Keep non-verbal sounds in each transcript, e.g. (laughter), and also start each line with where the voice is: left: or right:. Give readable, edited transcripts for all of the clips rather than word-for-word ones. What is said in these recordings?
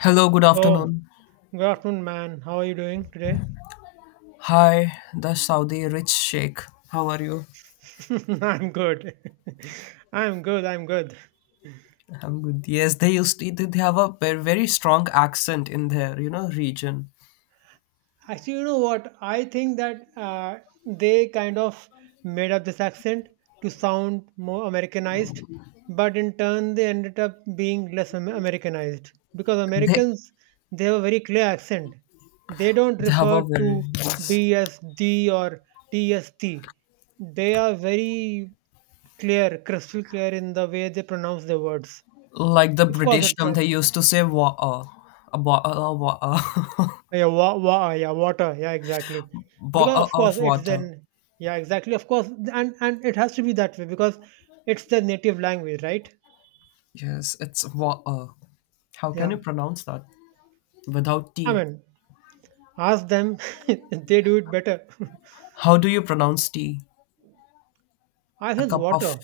left: Hello, good
right: So,
left: afternoon.
right: good afternoon, man. How are you doing today?
left: Hi, the Saudi rich sheikh. How are you?
right: (laughs) I'm good. (laughs) I'm good.
left: I'm good. Yes, they have a very, very strong accent in their, you know, region.
right: Actually, you know what? I think that they kind of made up this accent to sound more Americanized, but in turn, they ended up being less Americanized because
left: They,
right: Americans they have a very clear accent. They don't
left: they have
right: refer
left: a very,
right: to
left: yes.
right: D as D or T as T. They are very clear, crystal clear in the way they pronounce their words.
left: Like the
right: Of course,
left: British
right: it's
left: term,
right: a
left: they used to say water, a bottle of water, (laughs)
right: Yeah, wa wa yeah, water. Yeah, exactly. Because
left: bottle
right: of course
left: of
right: it's
left: water.
right: then yeah, exactly. Of course, and it has to be that way because it's their native language, right?
left: Yes, it's water. How can
right: Yeah.
left: you pronounce that without
right: I
left: tea?
right: mean, ask them, (laughs) they do it better.
left: How do you pronounce tea?
right: (laughs) I
left: A
right: says
left: cup of,
right: water,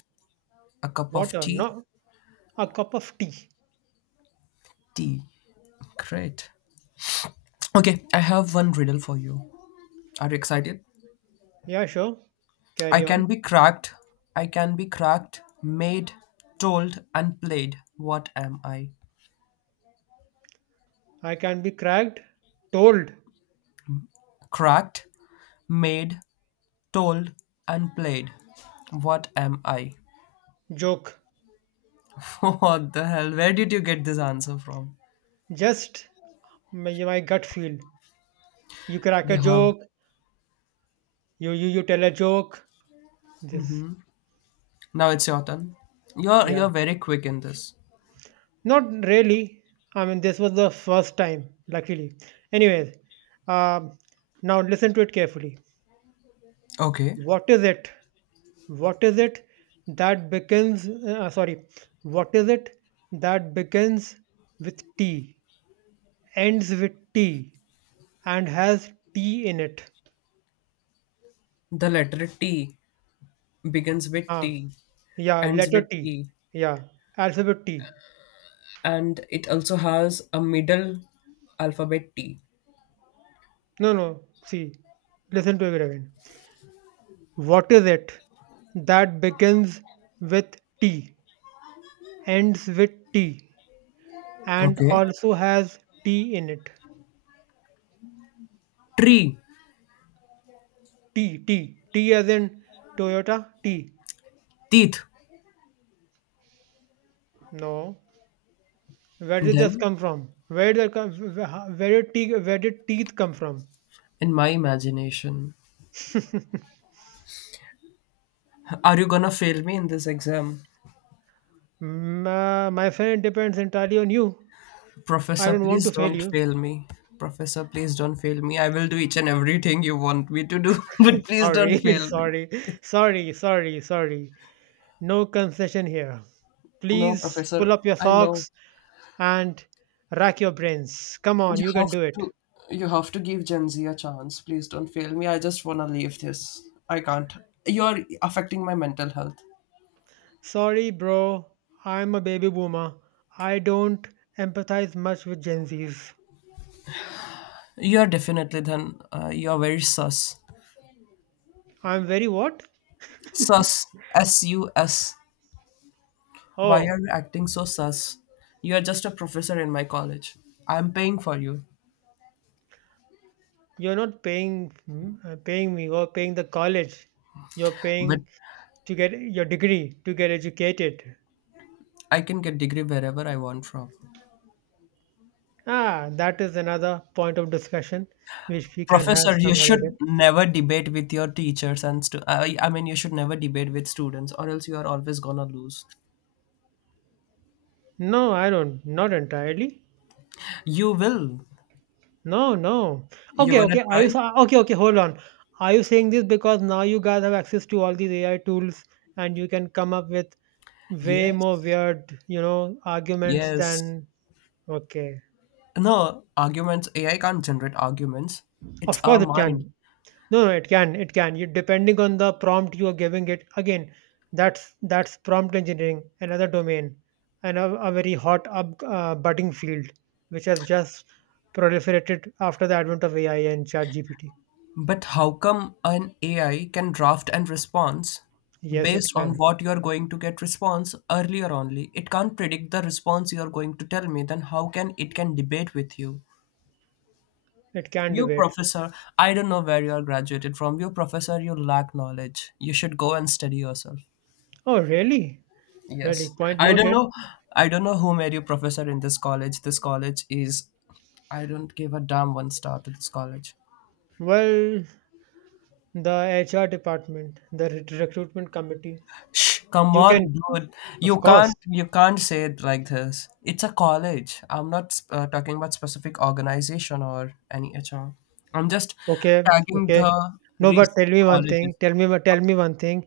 left: a cup of
right: water,
left: tea?
right: not a cup of tea.
left: Tea. Great. Okay, I have one riddle for you. Are you excited?
right: Yeah, sure.
left: I
right: Carry on.
left: can be cracked. I can be cracked, made, told, and played. What am I?
right: I can be cracked, told,
left: Cracked, made, told, and played. What am I?
right: joke.
left: (laughs) What the hell? Where did you get this answer from?
right: Just My gut feel. You crack
left: You
right: a
left: have.
right: joke, you tell a joke. This.
left: Now it's your turn. You're
right: Yeah.
left: you're very quick in this.
right: Not really. I mean, this was the first time, luckily. Anyways, um, now listen to it carefully.
left: Okay.
right: What is it? What is it that begins? Uh, uh, sorry, what is it that begins with T, ends with T, and has T in it?
left: The letter T begins with
right: Ah,
left: T,
right: yeah,
left: ends
right: letter
left: with
right: T.
left: E,
right: Yeah, alphabet T.
left: and it also has a middle alphabet T.
right: No, listen to it again. What is it that begins with T, ends with T, and
left: Okay.
right: also has T in it?
left: Tree,
right: T as in Toyota T.
left: teeth.
right: No. Where did this
left: Then,
right: come from? Where did teeth come from?
left: in my imagination, are you gonna fail me in this exam?
right: My friend, depends entirely on you. I
left: Professor,
right: don't want
left: please
right: to fail
left: don't
right: you.
left: fail me. Professor, please don't fail me. I will do each and everything you want me to do, (laughs) but please don't
right: Sorry, (laughs)
left: fail me.
right: sorry. No concession here.
left: No,
right: Please pull
left: Professor,
right: up your
left: I know.
right: socks and rack your brains. Come on,
left: You
right: you can
left: have
right: do it.
left: to you have to give Gen Z a chance. Please don't fail me. I just wanna leave this. I can't. You're affecting my mental health.
right: Sorry, bro, I'm a baby boomer. I don't empathize much with Gen Zs.
left: You're definitely then. You're very sus.
right: I'm very what?
left: Sus. S U S. Why are
right: Oh,
left: you acting so sus? You are just a professor in my college. I'm paying for you,
right: you're not paying paying me or paying the college. You're
left: but
right: paying to get your degree, to get educated.
left: I can get degree wherever I want from.
right: Ah, that is another point of discussion which we can have
left: Professor, you
right: some other day.
left: should never debate with your teachers and stu- I mean you should never debate with students, or else you are always gonna lose.
right: No, I don't, not entirely.
left: You will.
right: No, no.
left: You
right: Okay,
left: wanna
right: okay.
left: try?
right: Okay? Okay, hold on. Are you saying this because now you guys have access to all these AI tools and you can come up with way more
left: Yes.
right: weird, you know, arguments
left: Yes.
right: than okay.
left: No, arguments, AI can't generate arguments. It's
right: Of course,
left: our
right: it
left: mind.
right: can. No, no, it can. It can. You depending on the prompt you are giving it. Again, that's prompt engineering, another domain, and a very hot up budding field, which has just proliferated after the advent of AI and ChatGPT.
left: But how come an AI can draft and response
right: Yes, it
left: based on
right: can.
left: what you're going to get response earlier only? It can't predict the response you're going to tell me, then how can it can debate with you?
right: It can be
left: You
right: wait.
left: professor, I don't know where you are graduated from. You professor, you lack knowledge. You should go and study yourself.
right: Oh, really? Really.
left: Yes.
right: Point
left: I don't
right: noted.
left: know I don't know who made you professor in this college. This college is I don't give a damn one star to this college.
right: Well, the HR department, the recruitment committee.
left: Shh, come
right: You
left: on,
right: can,
left: dude. You
right: of course.
left: can't you can't say it like this. It's a college. I'm not talking about specific organization or any HR. I'm just
right: Okay,
left: tagging
right: okay.
left: the
right: No, but tell
left: recent
right: me one thing.
left: colleges.
right: Tell me one thing.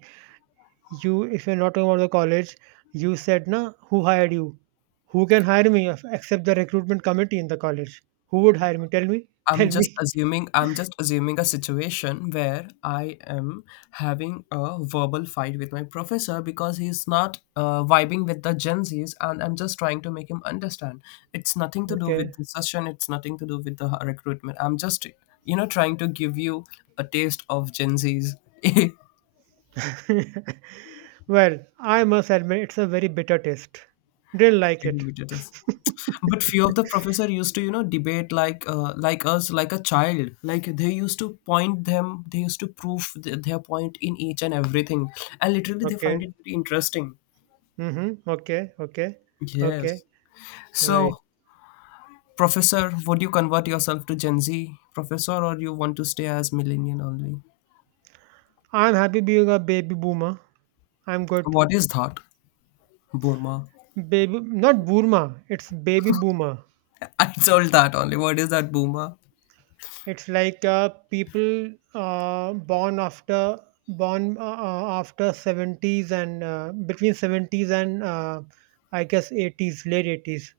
right: You, if you're not talking about the college, you said, na, who hired you? Who can hire me except the recruitment committee in the college? Who would hire me? Tell me. Tell me. (laughs)
left: I'm just assuming a situation where I am having a verbal fight with my professor because he's not vibing with the Gen Zs, and I'm just trying to make him understand. It's nothing to do with
right: Okay.
left: the session. It's nothing to do with the recruitment. I'm just you know trying to give you a taste of Gen Zs. (laughs) That's
right: Well, I must admit, it's a very bitter taste. Didn't like
left: really
right: it.
left: what it is. But few of the professor used to you know debate like us, like a child, like they used to point them, they used to prove their point in each and everything, and literally they find
right: Okay.
left: it very interesting.
right: Mhm. Okay, okay, okay.
left: Yes. So
right: Right.
left: professor, would you convert yourself to Gen Z, professor, or you want to stay as millennial only?
right: I'm happy being a baby boomer. I'm good.
left: What is that boomer?
right: Baby, not Burma. It's baby boomer.
left: (laughs) I told that only, what is that boomer?
right: It's like people born after born after seventies and between seventies and I guess eighties, late 80s.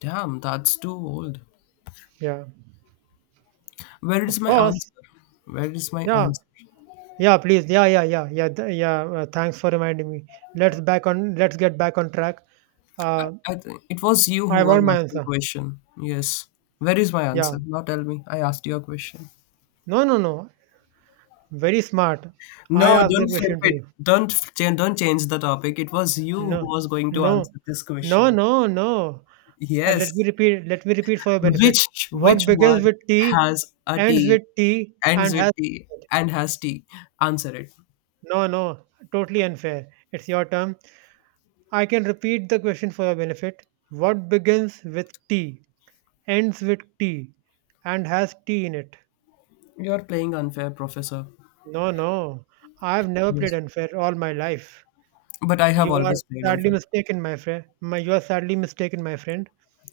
left: Damn, that's too old.
right: Yeah,
left: Where is
right: of
left: my
right: course.
left: answer? Where is my
right: Yeah,
left: answer?
right: yeah. Please. Yeah, yeah, yeah, yeah, yeah. Thanks for reminding me. Let's get back on track. Uh,
left: I think it was you
right: I
left: who was
right: want my
left: asking
right: answer.
left: question. Yes. Where is my
right: Yeah.
left: answer? Now tell me. I asked you a question.
right: No, no, no. Very smart. I
left: No,
right: asked the
left: don't flip
right: question to
left: it.
right: you.
left: Don't f- change. Don't change the topic. It was you
right: No,
left: who was going to
right: no,
left: answer this
right: no,
left: question.
right: no, no. Let me
left: Yes.
right: repeat. Let me repeat for your benefit.
left: Which
right: What
left: which
right: begins
left: word
right: with T,
left: has a
right: ends
left: T,
right: with T,
left: ends
right: and
left: with
right: has
left: T, and has T? Answer it.
right: no, no. Totally unfair. It's your term. I can repeat the question for your benefit. What begins with T, ends with T, and has T in it?
left: You're playing unfair, professor.
right: No, no. I've never played
left: Yes.
right: unfair all my life.
left: But I have
right: You are
left: always played
right: sadly
left: unfair.
right: mistaken, my friend. You are sadly mistaken, my friend.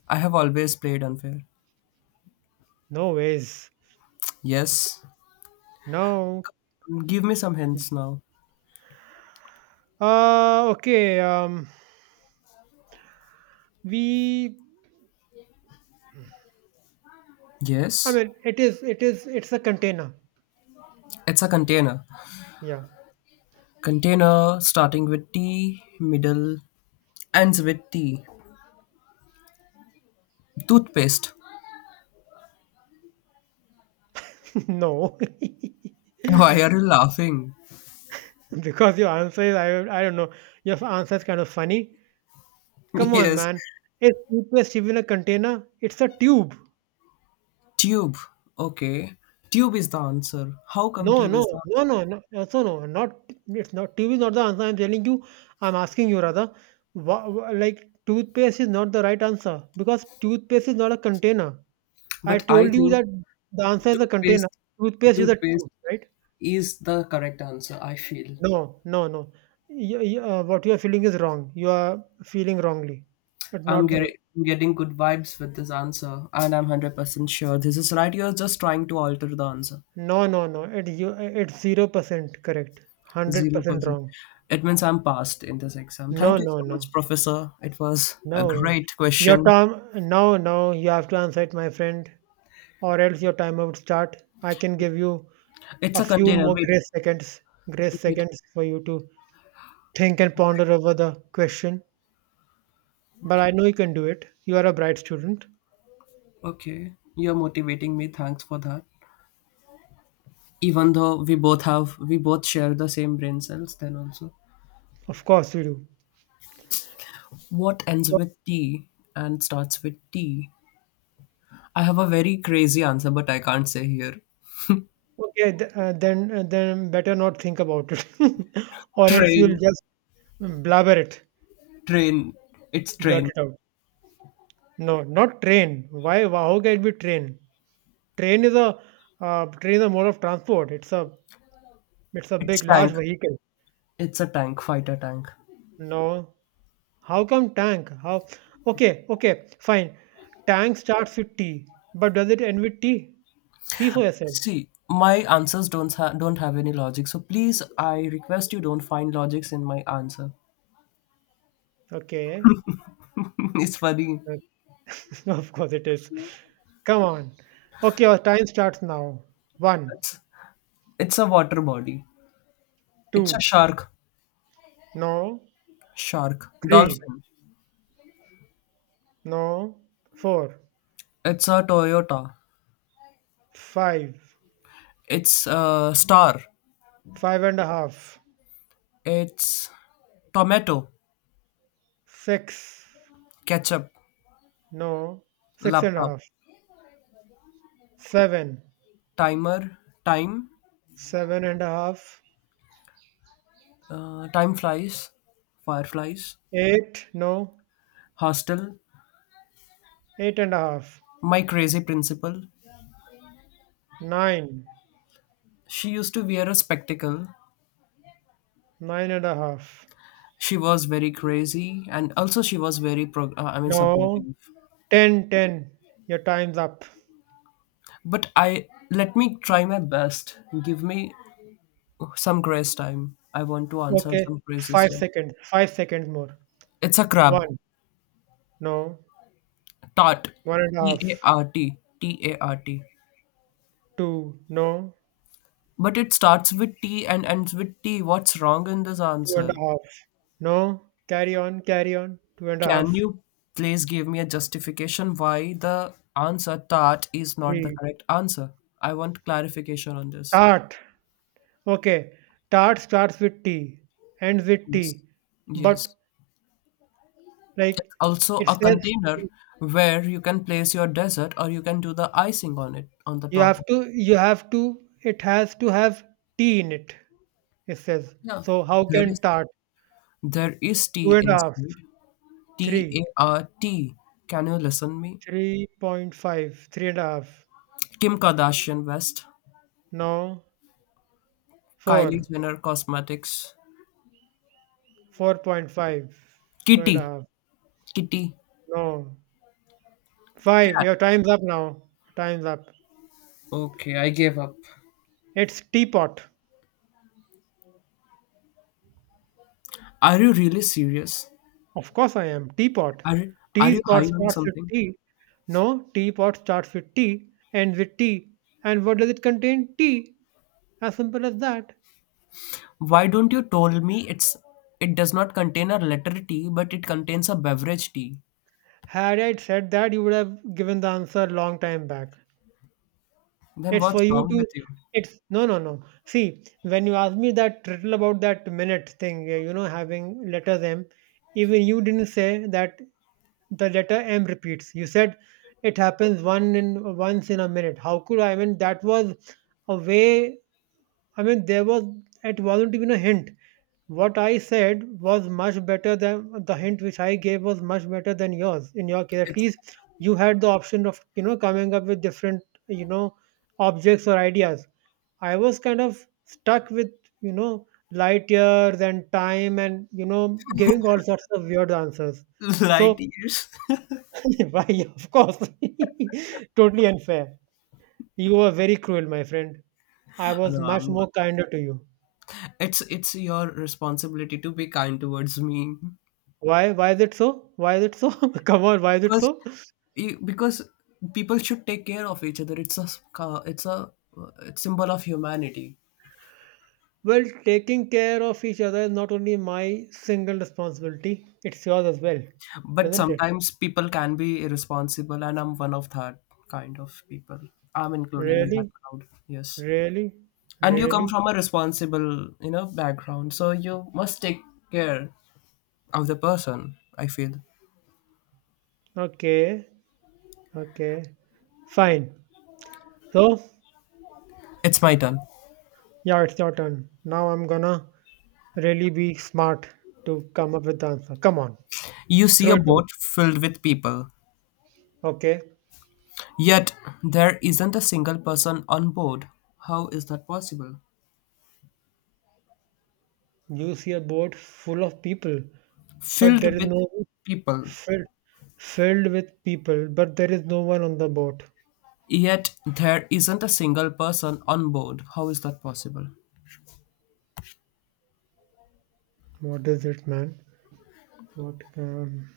left: I have always played unfair.
right: No ways.
left: Yes.
right: No.
left: Give me some hints now.
right: Okay. We.
left: Yes.
right: It is. It's a container.
left: It's a container.
right: Yeah.
left: Container starting with T, middle ends with T. Toothpaste.
right: (laughs) no.
left: (laughs) Why are you laughing?
right: (laughs) because your answer is. I. I don't know. Your answer is kind of funny.
left: (laughs)
right: Come on,
left: yes.
right: man. Is toothpaste even a container? It's a tube.
left: Tube. Okay. Tube is the answer. How come
right: No,
left: tube
right: no,
left: is the
right: no,
left: answer?
right: no, no, also no, not it's not, tube is not the answer. I'm telling you, I'm asking you rather. Like toothpaste is not the right answer because toothpaste is not a container. I
left: But I
right: told you
left: think
right: that the answer is a container.
left: toothpaste
right: Toothpaste is a
left: toothpaste
right: tube, right?
left: is the correct answer, I feel.
right: No, no, no. What you are feeling is wrong. You are feeling wrongly. It's
left: I'm
right: not the
left: getting getting good vibes with this answer and I'm 100% sure this is right. You're just trying to alter the answer.
right: no, no, no. It's 0% correct. 100%
left: 0%.
right: wrong.
left: It means I'm passed in this exam.
right: No,
left: Thank you so
right: no,
left: much,
right: no.
left: Professor. It was a
right: No way.
left: great question.
right: No, no, you have to answer it, my friend, or else your timer would start. I can give you
left: It's
right: a
left: a
right: few
left: container.
right: more
left: Wait,
right: grace
left: wait.
right: seconds for you to think and ponder over the question. But
left: Okay,
right: I know you can do it. You are a bright student.
left: okay. You're motivating me. Thanks for that. Even though we both have, we both share the same brain cells, then also.
right: Of course you do.
left: What ends with T and starts with T? I have a very crazy answer, but I can't say here.
right: Okay, then better not think about it, (laughs) or else you'll
left: Train,
right: just blabber it,
left: train. It's
right: blurt
left: train.
right: it out. No, not train. Why? How can it be train? Train is a train is a mode of transport. It's a big,
left: It's
right: large
left: tank.
right: vehicle.
left: It's a tank, fighter tank.
right: No. How come tank? How? Okay, okay, fine. Tank starts with T, but does it end with T? See for yourselves.
left: See, my answers don't don't have any logic. So please, I request you don't find logics in my answer.
right: Okay.
left: (laughs) it's funny.
right: (laughs) Of course it is. Come on. Okay, our time starts now. One,
left: It's, it's a water body. It's a
right: two,
left: shark.
right: no,
left: Shark.
right: three,
left: Dolphin.
right: no, four,
left: It's a Toyota.
right: five,
left: It's a star.
right: five and a half,
left: It's tomato.
right: six,
left: Ketchup.
right: no, six and a
left: Laptop.
right: half, seven,
left: Timer. Time.
right: seven and a half,
left: Time flies. Fireflies.
right: eight, no,
left: Hostel.
right: eight and a half.
left: My crazy principal.
right: Nine,
left: She used to wear a spectacle.
right: nine and a half.
left: She was very crazy and also she was very
right: No,
left: supportive,
right: ten, ten. Your time's up.
left: but I let me try my best. Give me some grace time, I want to answer
right: Okay,
left: some
right: five
left: criticism.
right: seconds, 5 seconds more.
left: It's a crab.
right: One, no,
left: Tart.
right: one and a
left: T
right: half.
left: A R T. T A R T.
right: Two, no,
left: But it starts with T and ends with T, what's wrong in this
right: two and
left: answer?
right: a half. No, carry on, carry on. Two and a
left: Can
right: half.
left: you please give me a justification why the answer tart is not the
right: Three.
left: correct answer? I want clarification on this.
right: Tart. Okay, tart starts with T, ends with
left: Yes.
right: T, but
left: Yes.
right: like
left: Also
right: it
left: a
right: says
left: container where you can place your dessert or you can do the icing on it on the
right: you
left: top
right: have
left: of.
right: to, it has to have T in it, it says,
left: Yeah.
right: so how
left: there
right: can
left: is
right: tart?
left: there is
right: Two
left: tea
right: and a half,
left: inside. T A
right: three,
left: R T. Can you listen me?
right: 3.5 3 and a half,
left: Kim Kardashian West,
right: no,
left: Kylie
right: four,
left: Jenner Cosmetics,
right: 4.5 4 and a
left: Kitty,
right: half,
left: Kitty,
right: no, five,
left: Cat.
right: your time's up now. Time's up.
left: Okay, I gave up.
right: It's teapot.
left: Are you really serious?
right: Of course I am, teapot.
left: Are are you
right: Teapot
left: high on
right: starts with
left: something?
right: T. no Teapot starts with T, ends with T. And what does it contain? T. As simple as that.
left: Why don't you told me it's it does not contain a letter T, but it contains a beverage T.
right: Had I said that, you would have given the answer long time back.
left: Then
right: It's for
left: what's
right: you
left: wrong
right: to.
left: with you?
right: It's no, no, no. See, when you asked me that riddle about that minute thing, you know, having letters M, even you didn't say that the letter M repeats. You said it happens one in once in a minute. How could I? I mean, that was a way. I mean, there was. It wasn't even a hint. What I said was much better than the hint which I gave was much better than yours. In your case, at
left: It's
right: least you had the option of you know coming up with different you know objects or ideas. I was kind of stuck with you know light years and time and you know giving all sorts of weird answers.
left: (laughs) light
right: So
left: years. (laughs)
right: (laughs) why of course (laughs) totally unfair. You were very cruel, my friend. I was
left: no,
right: much
left: I'm not.
right: more kinder to you.
left: It's your responsibility to be kind towards me
right: Why? Why is it so? (laughs) Come on, why is it
left: because
right: so?
left: because people should take care of each other. It's a uh, symbol of humanity.
right: Well, taking care of each other is not only my single responsibility, it's yours as well,
left: But
right: isn't it?
left: sometimes people can be irresponsible, and I'm one of that kind of people. I'm included in that
right: Really?
left: crowd. Yes,
right: Really?
left: and you come
right: Really?
left: from a responsible you know background, so you must take care of the person. I feel.
right: Okay. Okay. Fine. So,
left: It's my turn.
right: yeah, it's your turn. Now I'm gonna really be smart to come up with the answer. Come on,
left: You see
right: throw
left: a
right: it to me.
left: boat filled with people,
right: Okay.
left: yet there isn't a single person on board. How is that possible?
right: You see a boat full of people, but
left: Filled
right: there is
left: with
right: no
left: people,
right: filled filled with people, but there is no one on the boat.
left: yet there isn't a single person on board. How is that possible?
right: What is it, man? What can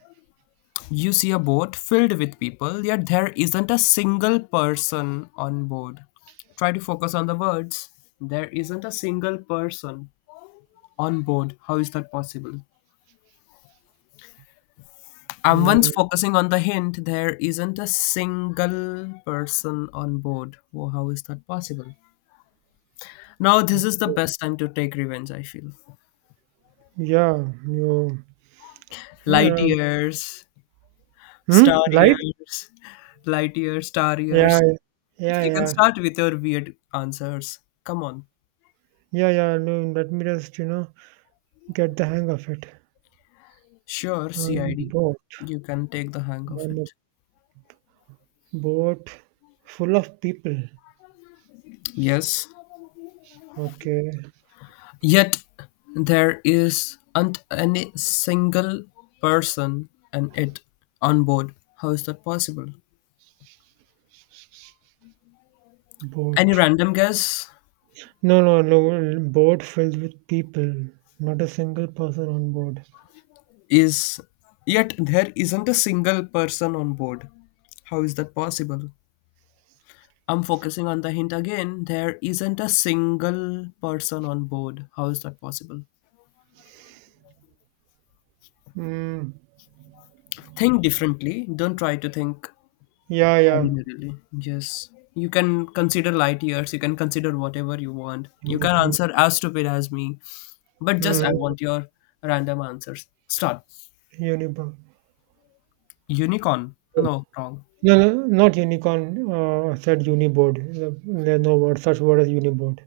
left: You see a boat filled with people, yet there isn't a single person on board. Try to focus on the words. There isn't a single person on board. How is that possible? I'm once
right: mm,
left: focusing on the hint, there isn't a single person on board. Whoa, how is that possible? Now, this is the
right: okay.
left: best time to take revenge, I feel.
right: Yeah, you,
left: Light
right: um,
left: years,
right: hmm?
left: star
right: Light?
left: years, light years, star
right: Yeah,
left: years.
right: yeah,
left: You can
right: yeah,
left: start with your weird answers. Come on.
right: yeah, yeah. No, let me just you know get the hang of it.
left: Sure,
right: I'm a
left: CID.
right: boat.
left: You can take the hang of
right: I'm a
left: it.
right: boat full of people.
left: Yes.
right: Okay,
left: Yet there isn't any single person and it on board. How is that possible? Any
right: boat.
left: random guess
right: No, no, no. Boat filled with people. Not a single person on board.
left: is yet there isn't a single person on board. How is that possible? I'm focusing on the hint again. There isn't a single person on board. How is that possible?
right: Mm,
left: Think differently. Don't try to think
right: yeah, yeah.
left: ordinarily. Yes. You can consider light years. You can consider whatever you want. You can
right: Unibug.
left: answer as stupid as me. But just
right: Mm,
left: I want your random answers. Start.
right: Unibug.
left: Unicorn. No, wrong.
right: No, no, not unicorn, I said uniboard. There's no word, such word as uniboard.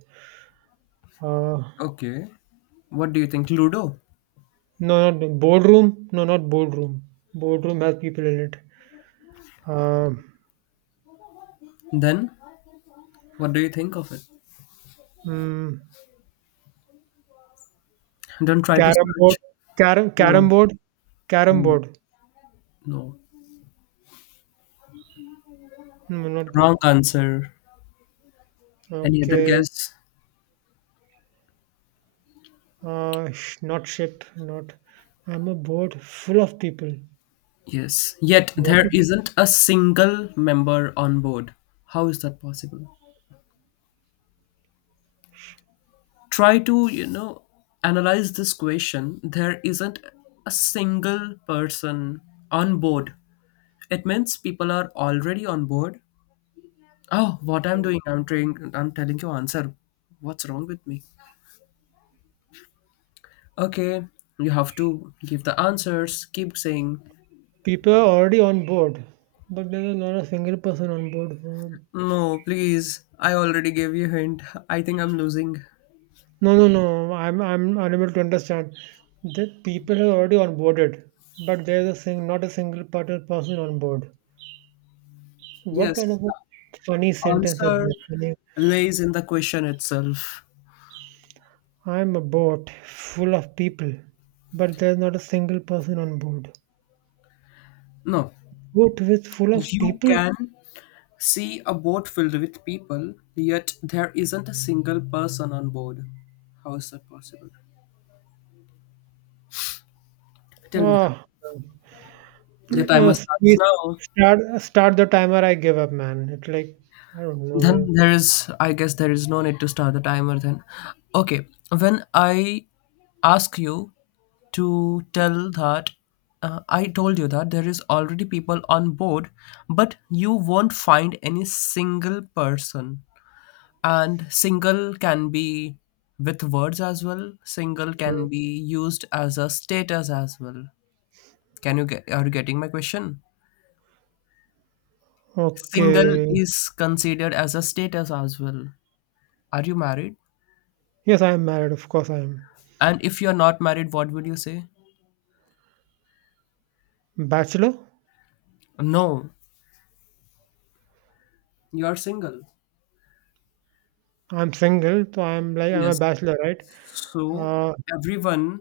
right: Uh,
left: Okay. What do you think? Ludo?
right: no, not boardroom. No, not boardroom. Boardroom has people in it. Uh,
left: Then, what do you think of it?
right: mm,
left: Don't try to
right: carom board,
left: search.
right: carom
left: No,
right: board, carom
left: Mm,
right: board.
left: no.
right: No, not good.
left: Wrong answer. Any other
right: Okay.
left: guess?
right: Not ship. Not. I'm a board full of people.
left: Yes. Yet
right: What
left: there
right: is it?
left: isn't a single member on board. How is that possible? Try to, you know, analyze this question. There isn't a single person on board. It means people are already on board. Oh, what I'm doing, I'm trying, I'm telling you answer. What's wrong with me? Okay, you have to give the answers. Keep saying,
right: People are already on board, but there's not a single person on board.
left: no, please. I already gave you hint. I think I'm losing.
right: No, no, no. I'm unable to understand. The people have already onboarded, but there's a sing not a single person on board. What kind
left: Yes,
right: of a funny
left: the
right: sentence is this?
left: answer
right: Funny,
left: lays in the question itself.
right: I'm a boat full of people, but there's not a single person on board.
left: No,
right: Boat with full of
left: you
right: people?
left: can see a boat filled with people, yet there isn't a single person on board. How is that possible? Tell me that.
right: Ah,
left: Your time must starts
right: please
left: now.
right: start the timer. I give up, man. It's like I don't
left: Then
right: know.
left: there is, I guess, there is no need to start the timer then. Okay, when I ask you to tell that, I told you that there is already people on board, but you won't find any single person. And single can be with words as well, single can be used as a status as well. Can you get, are you getting my question? Single
right: Okay.
left: is considered as a status as well. Are you married?
right: Yes, I am married. Of course, I am.
left: And if you're not married, what would you say?
right: Bachelor.
left: No, you're single.
right: I'm single, so I'm like I'm a
left: Yes.
right: bachelor, right?
left: So
right: Uh,
left: everyone,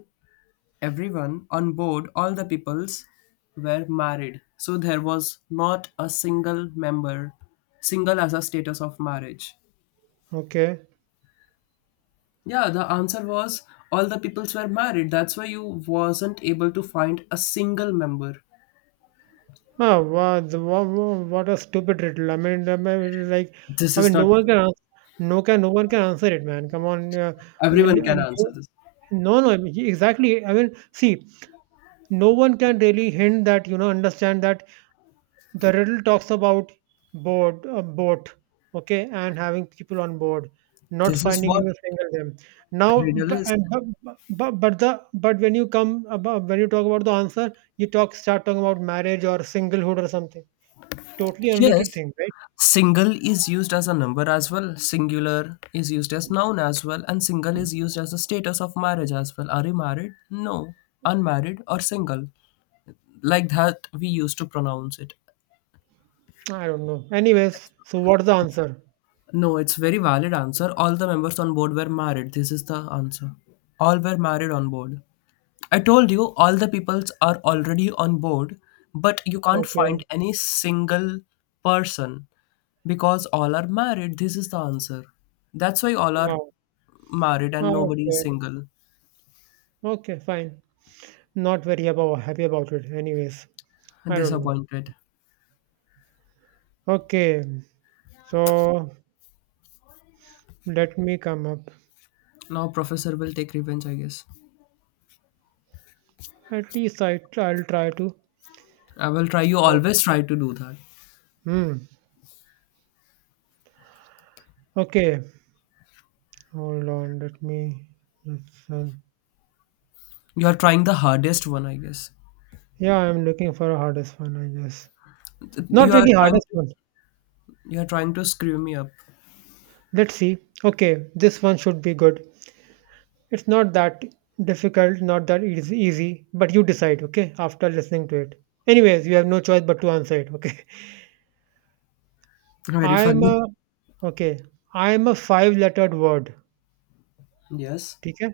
left: everyone on board, all the peoples were married. So there was not a single member, single as a status of marriage.
right: okay.
left: Yeah, the answer was all the peoples were married. That's why you wasn't able to find a single member.
right: Ah, wow, wow, wow, what a stupid riddle. I mean, it is like,
left: This
right: I
left: is
right: mean, no
left: not
right: one can answer. No one can answer it, man. Come on. I mean,
left: everyone can answer this.
right: no, no, I mean, exactly. I mean, see, no one can really hint that understand that the riddle talks about board, a boat, okay, and having people on board, not
left: This is
right: finding
left: what
right: you a single them. Now,
left: riddle
right: bu-
left: is.
right: and but the but when you come about, when you talk about the answer, you talking about marriage or singlehood or something. Totally unrelated
left: Yes,
right: thing, right?
left: single is used as a number as well, singular is used as noun as well, and single is used as a status of marriage as well. Are you married? No, unmarried or single, like that we used to pronounce it.
right: I don't know. Anyways, so what's the
left: It's-
right: answer?
left: no, it's very valid answer. All the members on board were married, this is the answer. All were married on board. I told you all the peoples are already on board, but you can't
right: Okay.
left: find any single person because all are married. This is the answer. That's why all are
right: Wow.
left: married and nobody is
right: Okay.
left: single.
right: Okay. Fine. Not very about happy about it. Anyways, I don't know.
left: Disappointed.
right: Okay. So let me come up.
left: Now professor will take revenge, I guess.
right: At least I'll try to.
left: I will try. You
right: Oh,
left: always try to do that.
right: hmm. Okay. Hold on. Let me. Just,
left: You are trying the hardest one, I guess.
right: yeah, I'm looking for a hardest one. I guess
left: You
right: not
left: are
right: really
left: trying.
right: hardest
left: To,
right: one.
left: you are trying to screw me up.
right: Let's see. Okay, this one should be good. It's not that difficult, not that easy, easy. But you decide. Okay, after listening to it. Anyways, you have no choice but to answer it. Okay. (laughs)
left: Very
right: I'm
left: funny.
right: a. Okay. I'm a five-lettered word.
left: Yes.
right: Okay.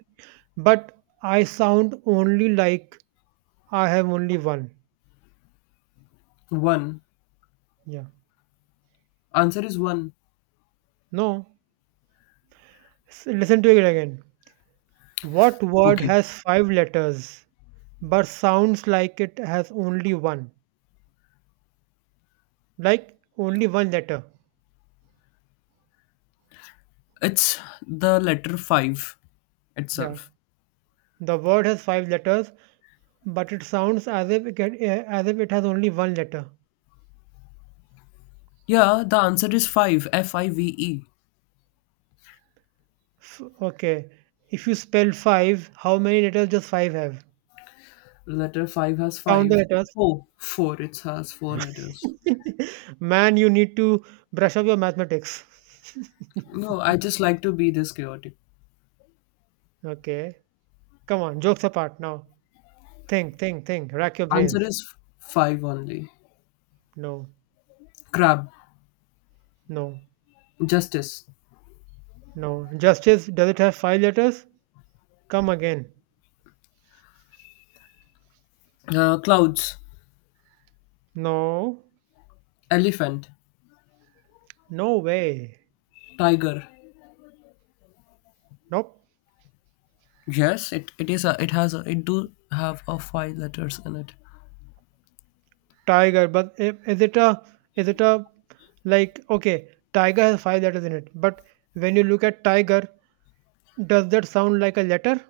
right: But I sound only like I have only one.
left: One.
right: Yeah.
left: Answer is one.
right: No. Listen to it again. What word
left: Okay.
right: has five letters but sounds like it has only one? Like only one letter.
left: It's the letter five
right: Yeah.
left: itself.
right: The word has five letters but it sounds as if it has only one letter.
left: Yeah, the answer is five. F I V E.
right: Okay. If you spell five, how many letters does five have?
left: Letter five has
right: Count the
left: five.
right: letters.
left: Four. Four. It has four letters.
right: (laughs) Man, you need to brush up your mathematics. (laughs)
left: No, I just like to be this chaotic.
right: Okay. Come on, jokes apart now. Think, think. Rack your
left: Answer
right: brains.
left: is five only.
right: No.
left: Crab,
right: No,
left: justice,
right: no. Justice, does it have five letters? Come again.
left: clouds,
right: No,
left: elephant,
right: no way.
left: tiger.
right: Nope.
left: Yes, it is a, it has a, it do have a five letters in it.
right: Tiger, but is it a, like, okay, tiger has five letters in it, but when you look at tiger, does that sound like a letter?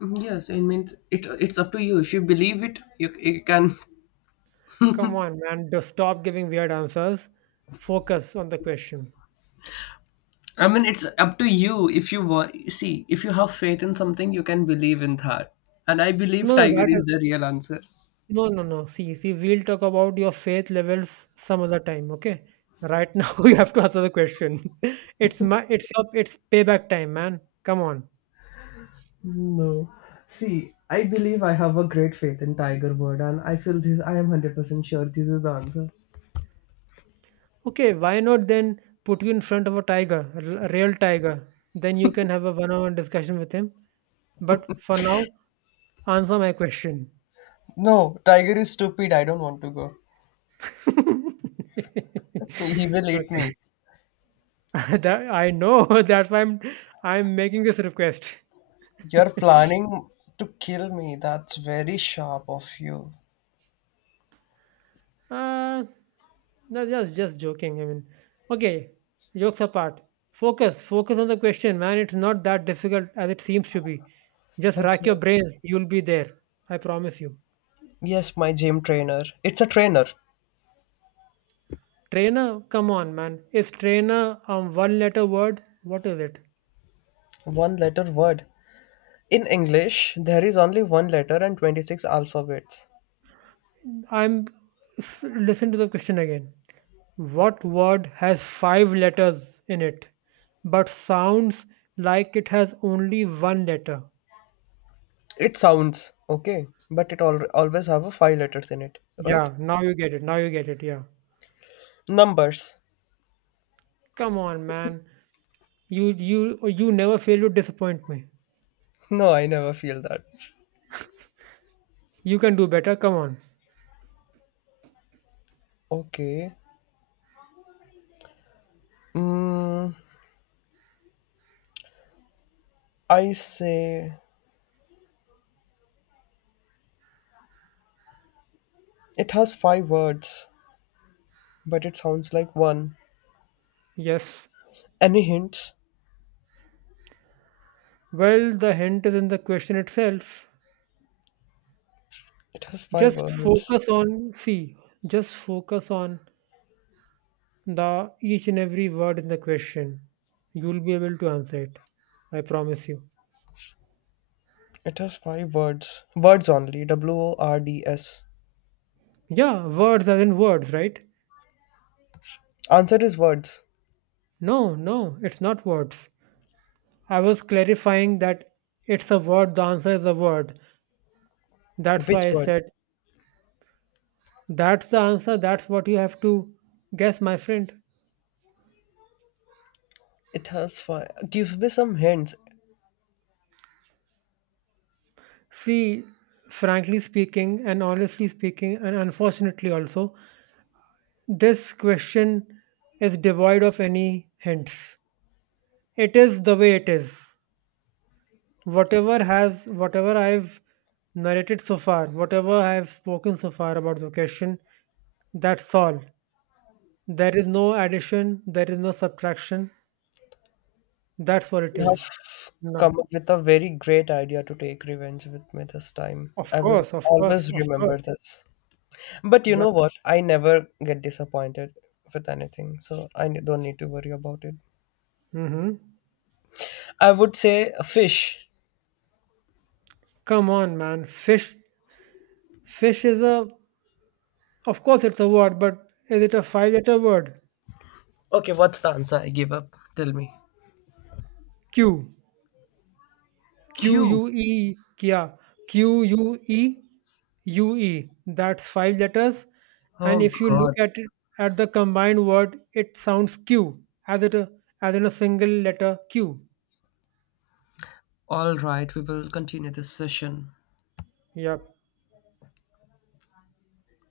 left: Yes, I mean it. It's up to you. If you believe it, you can.
right: Come on, man, just stop giving weird answers. Focus on the question.
left: I mean, it's up to you. If you want, see, if you have faith in something, you can believe in that. And I believe
right: No, no,
left: tiger
right: that
left: is the real answer.
right: no, no, no. See, we'll talk about your faith levels some other time, okay? Right now, (laughs) you have to answer the question. (laughs) It's my, it's your, it's payback time, man. Come on.
left: No. See, I believe I have a great faith in Tiger Bird and I feel this I am 100% sure this is the answer.
right: Okay, why not then put you in front of a tiger, a real tiger? Then you can have a one-on-one discussion with him. But for now, answer my question.
left: No, tiger is stupid. I don't want to go.
right: (laughs)
left: He will eat
right: Okay,
left: me.
right: (laughs) that I know. (laughs) That's why I'm making this request. (laughs)
left: You're planning to kill me. That's very sharp of you.
right: Uh, no, just joking. I mean, okay, jokes apart. Focus on the question, man. It's not that difficult as it seems to be. Just rack
left: Okay.
right: your brains. You'll be there. I promise you.
left: Yes, my gym trainer. It's a trainer.
right: Trainer, come on, man. Is trainer a one-letter word? What is it?
left: One letter word. In English, there is only one letter and 26 alphabets.
right: I'm Listen to the question again. What word has five letters in it, but sounds like it has only one letter?
left: It sounds okay, but it always have a five letters in it, right?
right: Yeah, now you get it. Now you get it. Yeah.
left: Numbers.
right: Come on, man. You never fail to disappoint me.
left: No, I never feel that.
right: You can do better. Come on.
left: Okay. I say it has five words, but it sounds like one.
right: Yes.
left: Any hints?
right: Well, the hint is in the question itself.
left: It has five
right: Just
left: words.
right: focus on, see, just focus on the each and every word in the question. You'll be able to answer it. I promise you.
left: It has five words. Words only. Words.
right: Yeah, words as in words, right?
left: Answer is words.
right: No, no, it's not words. I was clarifying that it's a word, the answer is a word. That's
left: Which
right: why I
left: word?
right: said. That's the answer. That's what you have to guess, my friend.
left: It has five. Give me some hints.
right: See, frankly speaking, and honestly speaking, and unfortunately also, this question is devoid of any hints. It is the way it is. Whatever I've narrated so far, whatever I've spoken so far about the question, that's all. There is no addition, there is no subtraction. That's what it
left: You
right: is.
left: have
right: No.
left: come up with a very great idea to take revenge with me this time.
right: Of
left: I will
right: course, of course,
left: always
right: of course.
left: remember this. But you know
right: Yep.
left: what? I never get disappointed with anything, so I don't need to worry about it.
right: Mm-hmm.
left: I would say a fish.
right: Come on, man. Fish. Fish is a. Of course, it's a word, but is it a five-letter word?
left: Okay, what's the answer? I give up. Tell me.
right: Q. Q
left: Cube.
right: U E. Yeah. Queue. That's five letters. And
left: Oh
right: if you look
left: God.
right: at it at the combined word, it sounds Q as it a- as in a single letter Q.
left: All right, we will continue this session.
right: Yep.